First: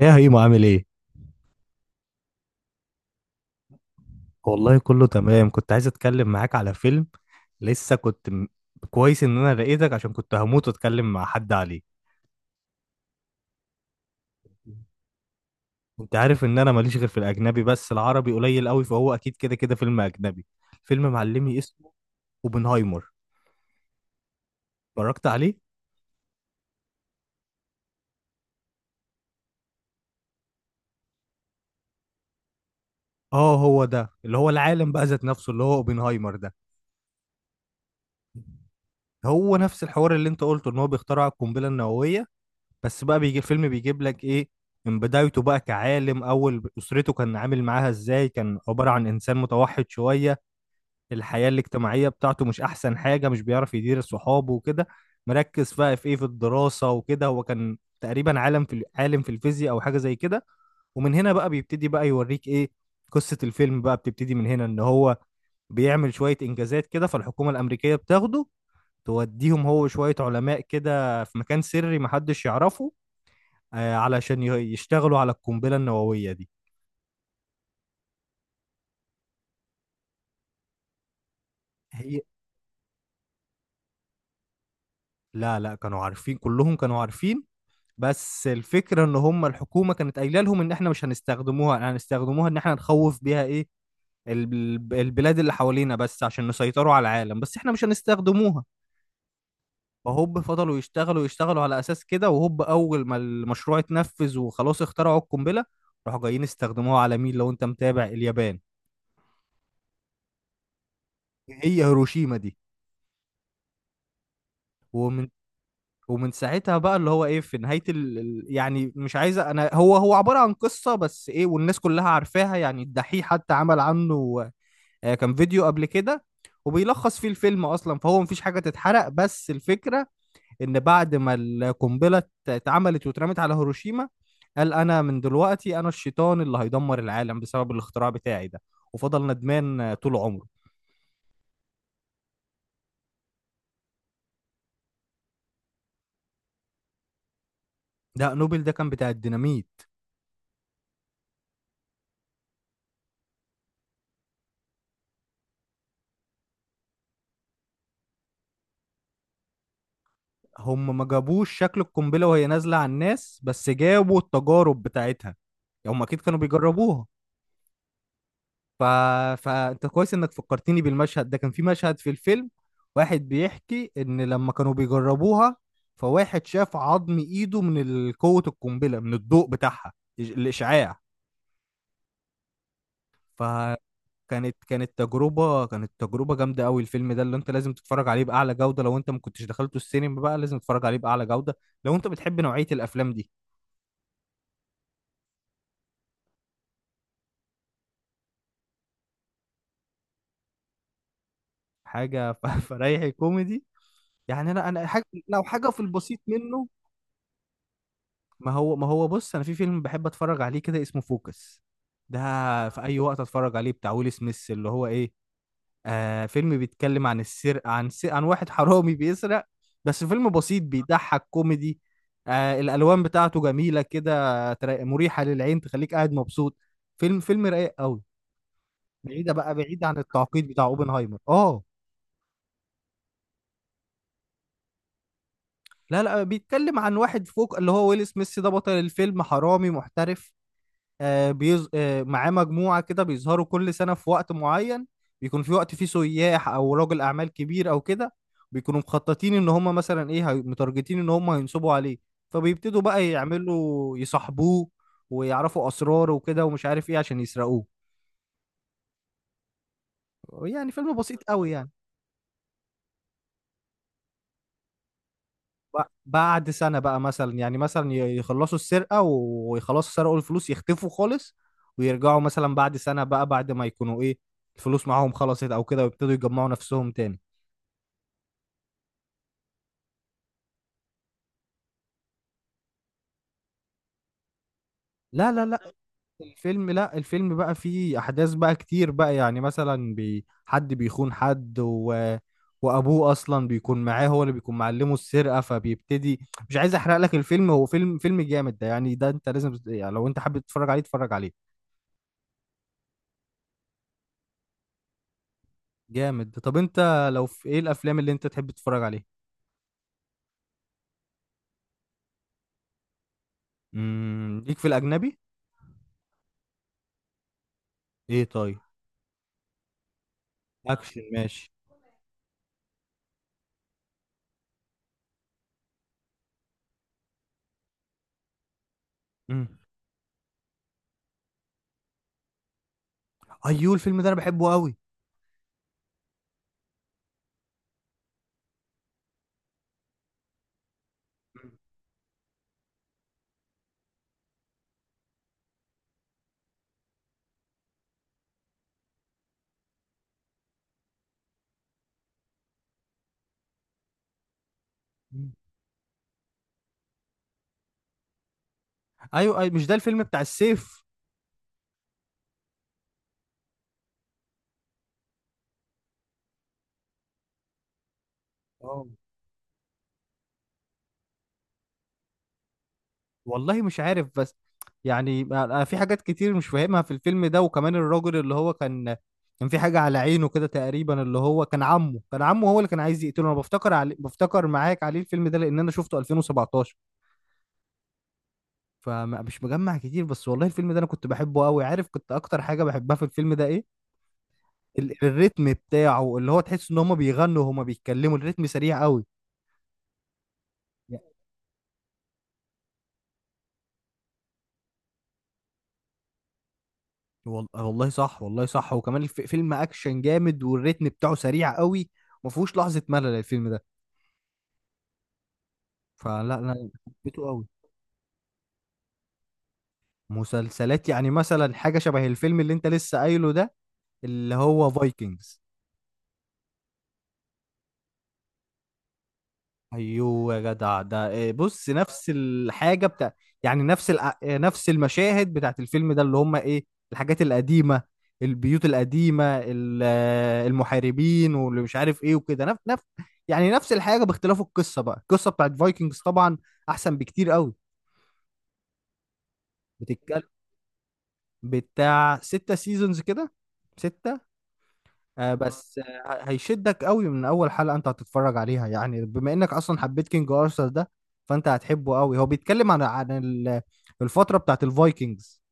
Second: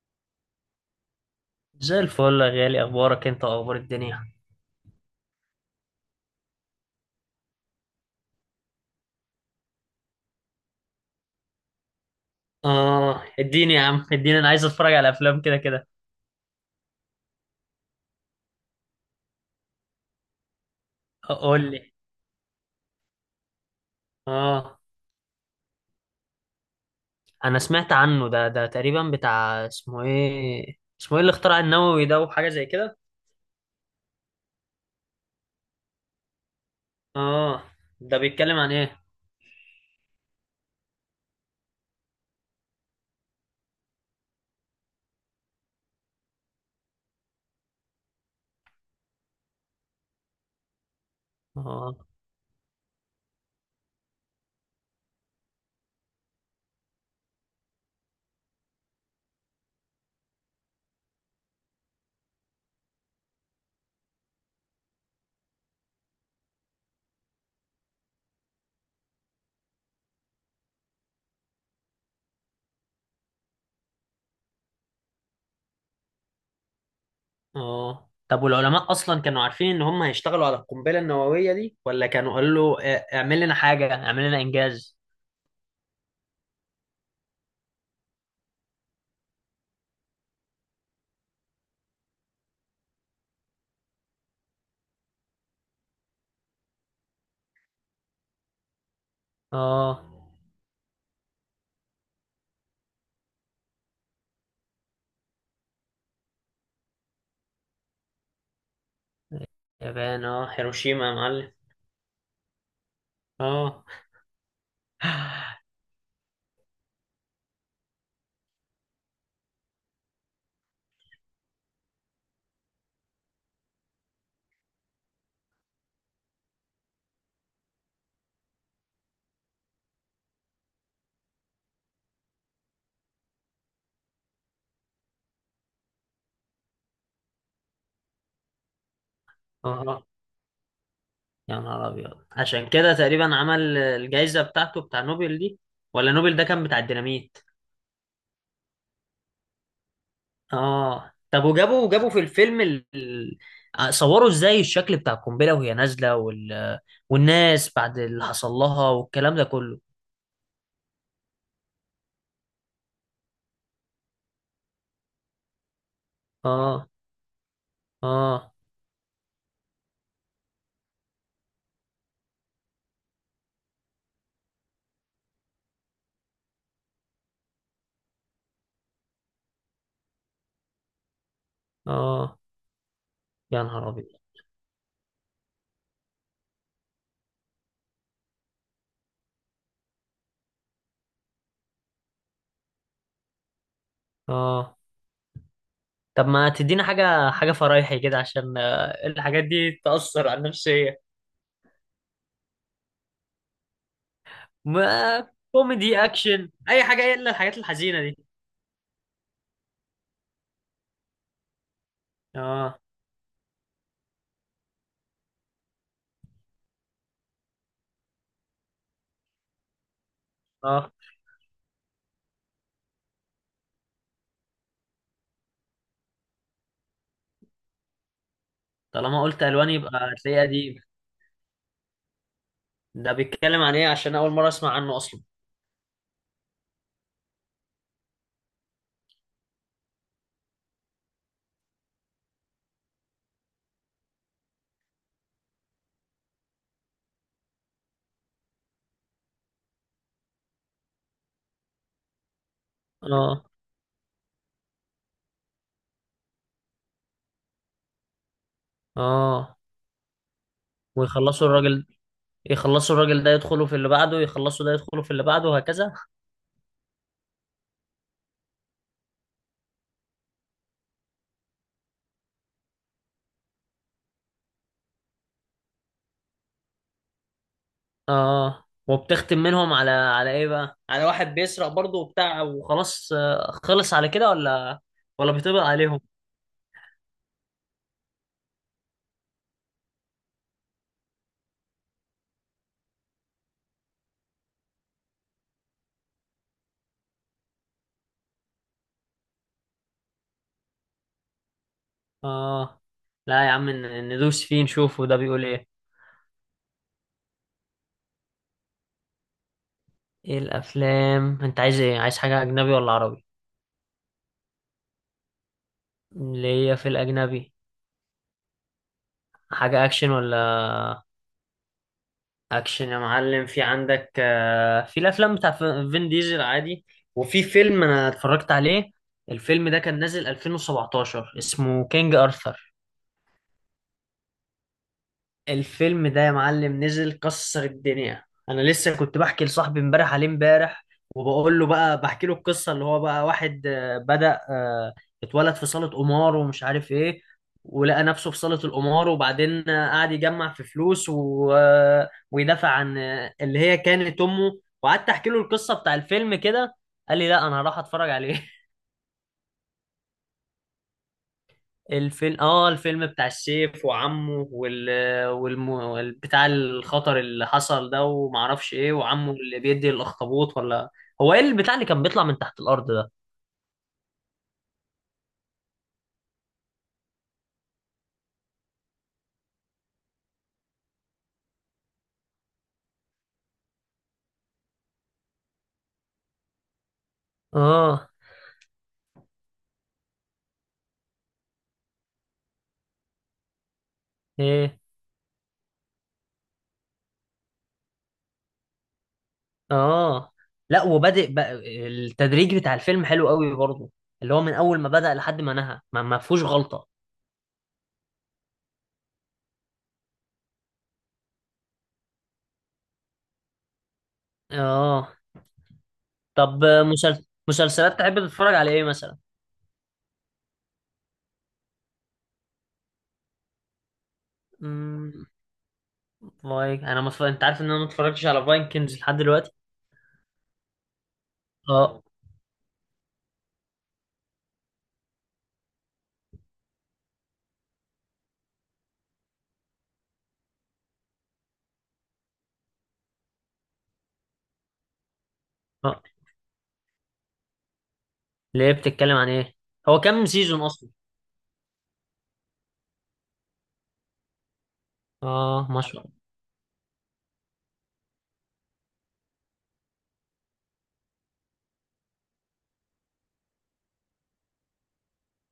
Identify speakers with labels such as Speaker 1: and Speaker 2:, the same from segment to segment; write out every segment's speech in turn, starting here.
Speaker 1: ايه يا هيمو، عامل ايه؟
Speaker 2: زي الفل يا غالي، اخبارك انت واخبار الدنيا.
Speaker 1: والله كله تمام، كنت عايز اتكلم معاك على فيلم. لسه كنت م... كويس ان انا لقيتك عشان كنت هموت واتكلم مع حد عليه.
Speaker 2: اه اديني يا عم، اديني، انا عايز اتفرج على افلام كده كده.
Speaker 1: انت عارف ان انا ماليش غير في الاجنبي، بس العربي قليل قوي، فهو اكيد كده كده فيلم اجنبي. فيلم معلمي،
Speaker 2: قول
Speaker 1: اسمه
Speaker 2: لي.
Speaker 1: اوبنهايمر.
Speaker 2: اه،
Speaker 1: اتفرجت عليه؟
Speaker 2: انا سمعت عنه، ده تقريبا بتاع اسمه ايه، اسمه ايه اللي اخترع النووي ده وحاجه زي كده.
Speaker 1: اه، هو ده اللي هو العالم بقى ذات نفسه اللي هو اوبنهايمر ده.
Speaker 2: اه، ده بيتكلم عن ايه؟
Speaker 1: هو نفس الحوار اللي انت قلته ان هو بيخترع القنبلة النووية، بس بقى بيجي الفيلم بيجيب لك ايه من بدايته بقى كعالم، اول اسرته كان عامل معاها ازاي، كان عبارة عن انسان متوحد شوية. الحياة
Speaker 2: اه.
Speaker 1: الاجتماعية بتاعته مش احسن حاجة، مش بيعرف يدير صحابه وكده. مركز بقى في ايه، في الدراسة وكده. هو كان تقريبا عالم في الفيزياء او حاجة زي كده، ومن هنا بقى بيبتدي بقى يوريك ايه. قصة الفيلم بقى بتبتدي من هنا، ان هو بيعمل شوية انجازات كده، فالحكومة الامريكية بتاخده، توديهم هو شوية علماء كده في مكان سري محدش يعرفه، علشان يشتغلوا على القنبلة النووية دي.
Speaker 2: اه طب والعلماء اصلا كانوا عارفين ان هم هيشتغلوا على القنبله النوويه دي، ولا
Speaker 1: هي.
Speaker 2: كانوا قالوا له اه، اعمل لنا حاجه، اعمل لنا انجاز.
Speaker 1: لا لا، كانوا عارفين، كلهم كانوا عارفين. بس الفكرة ان هم الحكومة كانت قايلة لهم ان احنا مش هنستخدموها، ان احنا نخوف بيها ايه البلاد اللي حوالينا، بس عشان نسيطروا على العالم، بس احنا مش هنستخدموها.
Speaker 2: اه،
Speaker 1: فهوب فضلوا يشتغلوا على اساس كده، وهوب اول ما المشروع اتنفذ وخلاص اخترعوا القنبلة، راحوا جايين استخدموها على مين، لو انت متابع؟ اليابان.
Speaker 2: يابان، اه هيروشيما يا معلم.
Speaker 1: هي. هيروشيما دي.
Speaker 2: اه.
Speaker 1: ومن ومن ساعتها بقى اللي هو ايه، في نهاية يعني مش عايزة انا، هو عبارة عن قصة، بس ايه، والناس كلها عارفاها. يعني الدحيح حتى عمل عنه كان فيديو قبل كده وبيلخص فيه الفيلم اصلا، فهو مفيش حاجة تتحرق. بس الفكرة ان بعد ما القنبلة اتعملت واترمت على هيروشيما، قال انا من دلوقتي انا الشيطان اللي هيدمر العالم بسبب الاختراع بتاعي ده، وفضل ندمان
Speaker 2: اه
Speaker 1: طول عمره.
Speaker 2: يا نهار ابيض، عشان كده تقريبا عمل الجائزه بتاعته بتاع نوبل دي، ولا نوبل ده كان بتاع الديناميت؟
Speaker 1: ده نوبل ده كان بتاع الديناميت.
Speaker 2: اه طب، وجابوا في الفيلم صوروا ازاي الشكل بتاع القنبله وهي نازله والناس بعد اللي حصل لها والكلام ده كله.
Speaker 1: هم ما جابوش شكل القنبلة وهي نازلة على الناس، بس جابوا التجارب بتاعتها، هم أكيد كانوا
Speaker 2: اه.
Speaker 1: بيجربوها.
Speaker 2: اه.
Speaker 1: ف... فأنت كويس إنك فكرتني بالمشهد ده. كان في مشهد في الفيلم، واحد بيحكي إن لما كانوا بيجربوها، فواحد شاف عظم إيده من قوة القنبلة، من الضوء بتاعها، الإشعاع.
Speaker 2: اه يا نهار ابيض.
Speaker 1: فكانت كانت تجربة جامدة قوي. الفيلم ده اللي أنت لازم تتفرج عليه بأعلى جودة. لو أنت ما كنتش دخلته السينما بقى، لازم تتفرج عليه بأعلى جودة لو أنت بتحب نوعية الأفلام دي.
Speaker 2: اه طب ما تدينا حاجه فرايحي كده، عشان الحاجات دي تاثر على النفسيه.
Speaker 1: حاجه فريحي كوميدي، يعني انا. حاجه،
Speaker 2: ما
Speaker 1: لو حاجه في
Speaker 2: كوميدي
Speaker 1: البسيط
Speaker 2: اكشن
Speaker 1: منه.
Speaker 2: اي حاجه، الا الحاجات الحزينه دي.
Speaker 1: ما هو بص، انا في فيلم بحب اتفرج عليه كده، اسمه فوكس ده،
Speaker 2: اه.
Speaker 1: في اي وقت اتفرج عليه. بتاع ويل سميث اللي هو ايه، فيلم بيتكلم عن السرقه، عن واحد حرامي بيسرق. بس فيلم بسيط
Speaker 2: اه
Speaker 1: بيضحك، كوميدي. الالوان بتاعته جميله كده، مريحه للعين، تخليك قاعد مبسوط. فيلم رايق قوي،
Speaker 2: طالما قلت الوان
Speaker 1: بعيد
Speaker 2: يبقى
Speaker 1: عن
Speaker 2: هتلاقيه
Speaker 1: التعقيد بتاع
Speaker 2: قديم.
Speaker 1: اوبنهايمر، اه.
Speaker 2: ده بيتكلم عن ايه؟ عشان اول مره اسمع عنه اصلا.
Speaker 1: لا لا، بيتكلم عن واحد فوق اللي هو ويل سميث ده، بطل الفيلم، حرامي محترف. آه بيز... آه معاه مجموعة كده، بيظهروا كل سنة في وقت معين، بيكون في وقت فيه سياح أو رجل أعمال كبير أو كده. بيكونوا مخططين إن هما مثلا متارجتين إن هما هينصبوا عليه، فبيبتدوا بقى
Speaker 2: اه.
Speaker 1: يعملوا يصاحبوه ويعرفوا أسراره وكده ومش عارف إيه عشان يسرقوه.
Speaker 2: اه
Speaker 1: يعني فيلم بسيط
Speaker 2: ويخلصوا
Speaker 1: قوي، يعني
Speaker 2: الراجل، يخلصوا الراجل ده يدخلوا في اللي بعده، يخلصوا ده يدخلوا في اللي بعده، وهكذا.
Speaker 1: بعد سنة بقى مثلا، يعني مثلا يخلصوا السرقة سرقوا الفلوس، يختفوا خالص، ويرجعوا مثلا بعد سنة بقى بعد ما يكونوا ايه، الفلوس معاهم خلصت او كده، ويبتدوا يجمعوا نفسهم تاني.
Speaker 2: اه وبتختم منهم على على ايه بقى، على واحد بيسرق برضه وبتاع وخلاص خلص على كده، ولا
Speaker 1: لا
Speaker 2: ولا
Speaker 1: لا
Speaker 2: بيطبق
Speaker 1: لا.
Speaker 2: عليهم؟
Speaker 1: الفيلم، لا، الفيلم بقى فيه احداث بقى كتير بقى، يعني مثلا حد بيخون حد وابوه اصلا بيكون معاه، هو اللي بيكون معلمه السرقة فبيبتدي. مش عايز احرق لك الفيلم، هو فيلم جامد ده، يعني ده انت لازم يعني لو انت حابب تتفرج عليه اتفرج عليه.
Speaker 2: اه لا يا عم، ندوس فيه نشوفه ده بيقول ايه.
Speaker 1: جامد. طب انت لو في ايه الافلام اللي انت تحب تتفرج عليها؟
Speaker 2: ايه الافلام انت عايز، ايه عايز، حاجه اجنبي ولا عربي؟
Speaker 1: ليك في الاجنبي.
Speaker 2: اللي هي في الاجنبي.
Speaker 1: ايه، طيب.
Speaker 2: حاجه اكشن ولا؟
Speaker 1: اكشن، ماشي.
Speaker 2: اكشن يا معلم، في عندك في الافلام بتاع فين ديزل عادي. وفي فيلم انا اتفرجت عليه،
Speaker 1: امم
Speaker 2: الفيلم ده كان نازل 2017، اسمه كينج ارثر.
Speaker 1: ايوه، الفيلم ده انا بحبه قوي.
Speaker 2: الفيلم ده يا معلم نزل كسر الدنيا. انا لسه كنت بحكي لصاحبي امبارح عليه امبارح، وبقول له بقى، بحكي له القصه اللي هو بقى واحد بدأ، اتولد في صاله قمار ومش عارف ايه، ولقى نفسه في صاله القمار، وبعدين قعد يجمع في فلوس و ويدافع عن اللي هي كانت امه، وقعدت احكي
Speaker 1: مم.
Speaker 2: له القصه بتاع الفيلم كده. قال لي لا، انا هروح اتفرج عليه.
Speaker 1: ايوه ايوه، مش ده الفيلم بتاع السيف؟
Speaker 2: الفيلم، اه الفيلم بتاع السيف وعمه وال والم... وال- بتاع الخطر اللي حصل ده ومعرفش
Speaker 1: اه.
Speaker 2: ايه، وعمه اللي بيدي الاخطبوط، ولا هو ايه البتاع اللي كان بيطلع من تحت الارض ده؟
Speaker 1: والله مش عارف، بس يعني انا في حاجات كتير مش فاهمها في الفيلم ده، وكمان الراجل اللي هو كان في حاجة على عينه كده تقريبا، اللي هو كان عمه، كان عمه هو اللي كان عايز يقتله. انا بفتكر معاك عليه الفيلم ده، لان انا شفته 2017،
Speaker 2: اه.
Speaker 1: فمش مجمع كتير. بس والله الفيلم ده انا كنت بحبه قوي. عارف كنت اكتر حاجه بحبها في الفيلم ده ايه؟
Speaker 2: ايه.
Speaker 1: الريتم بتاعه، اللي هو تحس ان هما بيغنوا وهما بيتكلموا، الريتم سريع قوي.
Speaker 2: اه لا، وبادئ بقى، التدريج بتاع الفيلم حلو قوي برضه، اللي هو من اول ما بدأ لحد ما نهى، ما فيهوش غلطة.
Speaker 1: والله صح، والله صح، وكمان فيلم اكشن جامد، والريتم بتاعه سريع قوي، ما فيهوش لحظه ملل الفيلم ده.
Speaker 2: اه
Speaker 1: فلا
Speaker 2: طب
Speaker 1: لا، حبيته قوي.
Speaker 2: مسلسلات تحب تتفرج على ايه مثلا؟
Speaker 1: مسلسلات يعني مثلا حاجه شبه الفيلم اللي انت لسه قايله ده، اللي هو
Speaker 2: امم.
Speaker 1: فايكنجز.
Speaker 2: انا ما اتف- انت عارف ان انا ما اتفرجتش على فايكنجز لحد دلوقتي.
Speaker 1: ايوه يا جدع ده. بص،
Speaker 2: اه
Speaker 1: نفس الحاجه بتاع، يعني نفس الع- إيه، نفس المشاهد بتاعت الفيلم ده، اللي هم ايه الحاجات القديمه، البيوت القديمه، المحاربين واللي مش عارف ايه وكده، نفس نفس، يعني نفس الحاجه، باختلاف القصه بقى، القصه بتاعت فايكنجز طبعا احسن بكتير قوي.
Speaker 2: ليه، بتتكلم عن ايه؟ هو
Speaker 1: بتتكلم.
Speaker 2: كام سيزون اصلا؟
Speaker 1: بتاع 6 سيزونز كده. 6.
Speaker 2: اه
Speaker 1: بس
Speaker 2: ما شاء الله.
Speaker 1: هيشدك قوي من اول حلقة انت هتتفرج عليها، يعني بما انك اصلا حبيت كينج ارثر ده، فانت هتحبه قوي. هو بيتكلم عن الفترة بتاعت الفايكنجز،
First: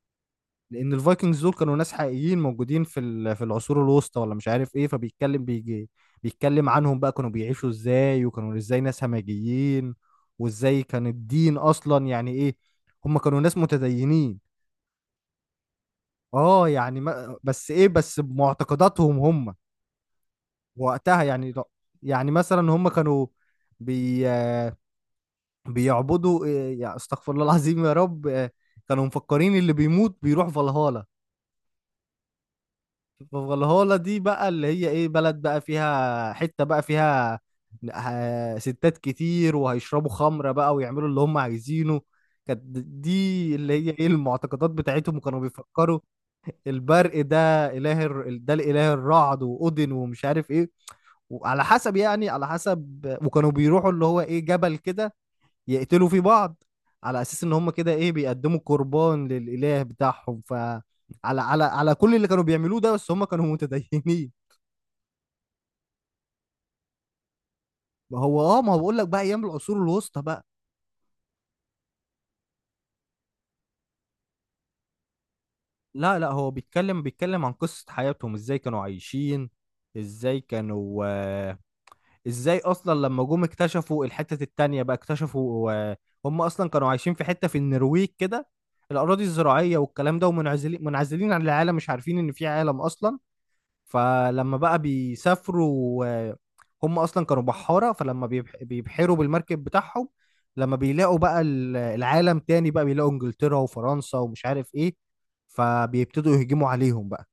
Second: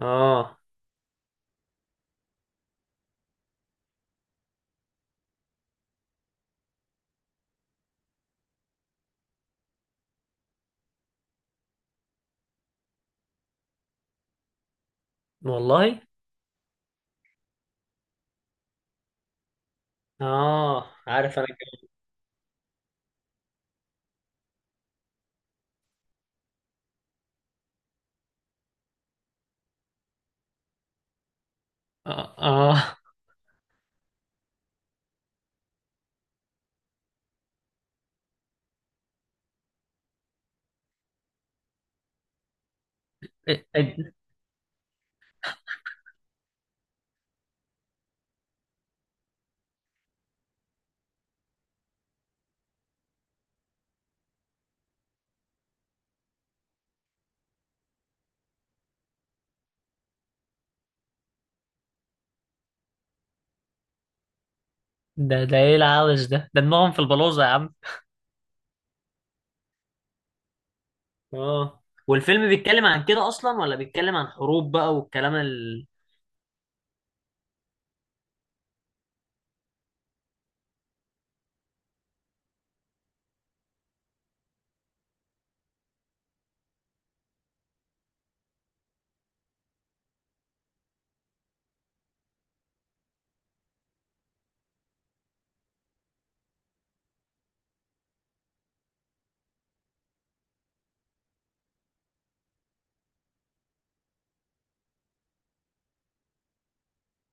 Speaker 2: اه.
Speaker 1: لان الفايكنجز دول كانوا ناس حقيقيين موجودين في العصور الوسطى ولا مش عارف ايه، بيجي بيتكلم عنهم بقى، كانوا بيعيشوا ازاي، وكانوا ازاي ناس همجيين، وازاي كان الدين اصلا يعني ايه. هم كانوا ناس متدينين،
Speaker 2: والله.
Speaker 1: اه، يعني ما بس ايه، بمعتقداتهم هم
Speaker 2: اه
Speaker 1: وقتها.
Speaker 2: عارف انا
Speaker 1: يعني
Speaker 2: كده.
Speaker 1: يعني مثلا هم كانوا بي بيعبدوا يعني استغفر الله العظيم يا رب. كانوا مفكرين اللي بيموت بيروح فالهالا.
Speaker 2: اه. آه.
Speaker 1: فالهالا دي بقى اللي هي ايه، بلد بقى، فيها حتة بقى، فيها ستات كتير وهيشربوا خمرة بقى ويعملوا اللي هم عايزينه. كانت دي
Speaker 2: إيه-
Speaker 1: اللي هي ايه
Speaker 2: إيه-
Speaker 1: المعتقدات بتاعتهم. وكانوا بيفكروا البرق ده، ده الاله الرعد، واودن، ومش عارف ايه، وعلى حسب، يعني على حسب وكانوا بيروحوا اللي هو ايه جبل كده، يقتلوا فيه بعض، على اساس ان هم كده ايه بيقدموا قربان للاله بتاعهم، على كل اللي كانوا بيعملوه ده، بس هم كانوا متدينين.
Speaker 2: ده ده ايه العبث ده دماغهم في البلوزة يا عم.
Speaker 1: ما هو اه، ما هو بقول لك بقى ايام العصور الوسطى بقى.
Speaker 2: اه، والفيلم بيتكلم عن كده اصلا، ولا بيتكلم عن حروب بقى والكلام ال...
Speaker 1: لا لا، هو بيتكلم، عن قصة حياتهم، ازاي كانوا عايشين، ازاي كانوا، ازاي اصلا لما جم اكتشفوا الحتة التانية بقى، اكتشفوا هم اصلا كانوا عايشين في حتة في النرويج كده، الاراضي الزراعية والكلام ده، ومنعزلين عن العالم، مش عارفين ان في عالم اصلا. فلما بقى بيسافروا، هم اصلا كانوا بحارة، فلما بيبحروا بالمركب بتاعهم، لما بيلاقوا بقى العالم تاني بقى، بيلاقوا انجلترا وفرنسا ومش عارف ايه، فبيبتدوا يهجموا عليهم بقى،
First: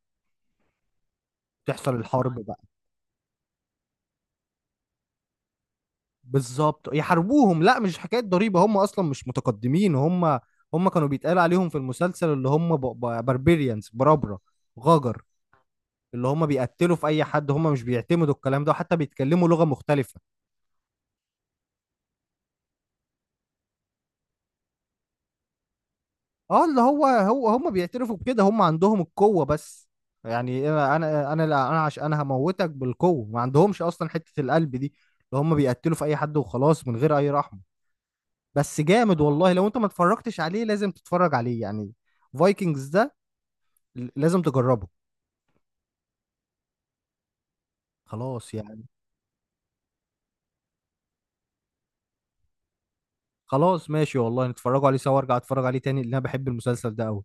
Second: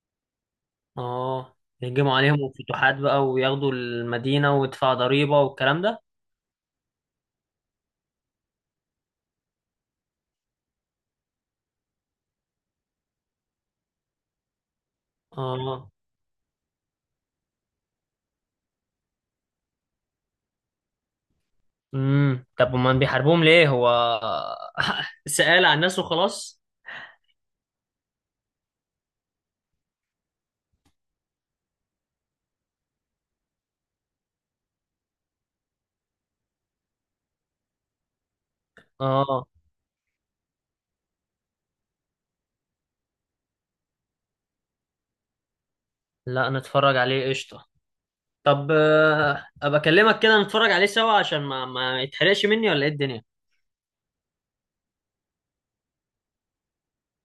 Speaker 2: اه،
Speaker 1: تحصل
Speaker 2: يهجموا عليهم
Speaker 1: الحرب بقى.
Speaker 2: فتوحات بقى وياخدوا المدينة ويدفعوا ضريبة والكلام ده.
Speaker 1: بالظبط يحاربوهم. لا مش حكايه ضريبه، هم اصلا مش متقدمين. هم، هم كانوا بيتقال عليهم في المسلسل اللي هم باربيريانز، برابره، غجر،
Speaker 2: اه.
Speaker 1: اللي هم بيقتلوا في اي حد، هم مش بيعتمدوا الكلام ده، حتى بيتكلموا لغه مختلفه.
Speaker 2: طب امال بيحاربوهم ليه هو؟ سأل عن الناس وخلاص.
Speaker 1: اه، اللي هو هم بيعترفوا بكده، هم عندهم القوه بس. يعني انا، انا، لا، انا عشان انا هموتك بالقوه، ما عندهمش اصلا حته القلب دي، اللي هم بيقتلوا في اي حد وخلاص من غير اي رحمه. بس جامد
Speaker 2: اه
Speaker 1: والله، لو انت ما اتفرجتش عليه لازم تتفرج عليه، يعني فايكنجز ده لازم تجربه.
Speaker 2: لا، نتفرج عليه قشطة.
Speaker 1: خلاص
Speaker 2: طب
Speaker 1: يعني.
Speaker 2: ابقى اكلمك كده نتفرج عليه سوا، عشان ما يتحرقش مني، ولا ايه الدنيا.
Speaker 1: خلاص ماشي، والله نتفرجوا عليه سوا، ارجع اتفرج عليه تاني، لان انا بحب المسلسل ده قوي.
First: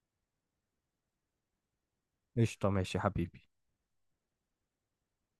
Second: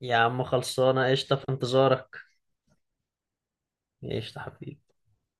Speaker 2: يا عم خلصانه قشطه، في انتظارك.
Speaker 1: قشطه ماشي يا حبيبي.
Speaker 2: قشطه حبيبي.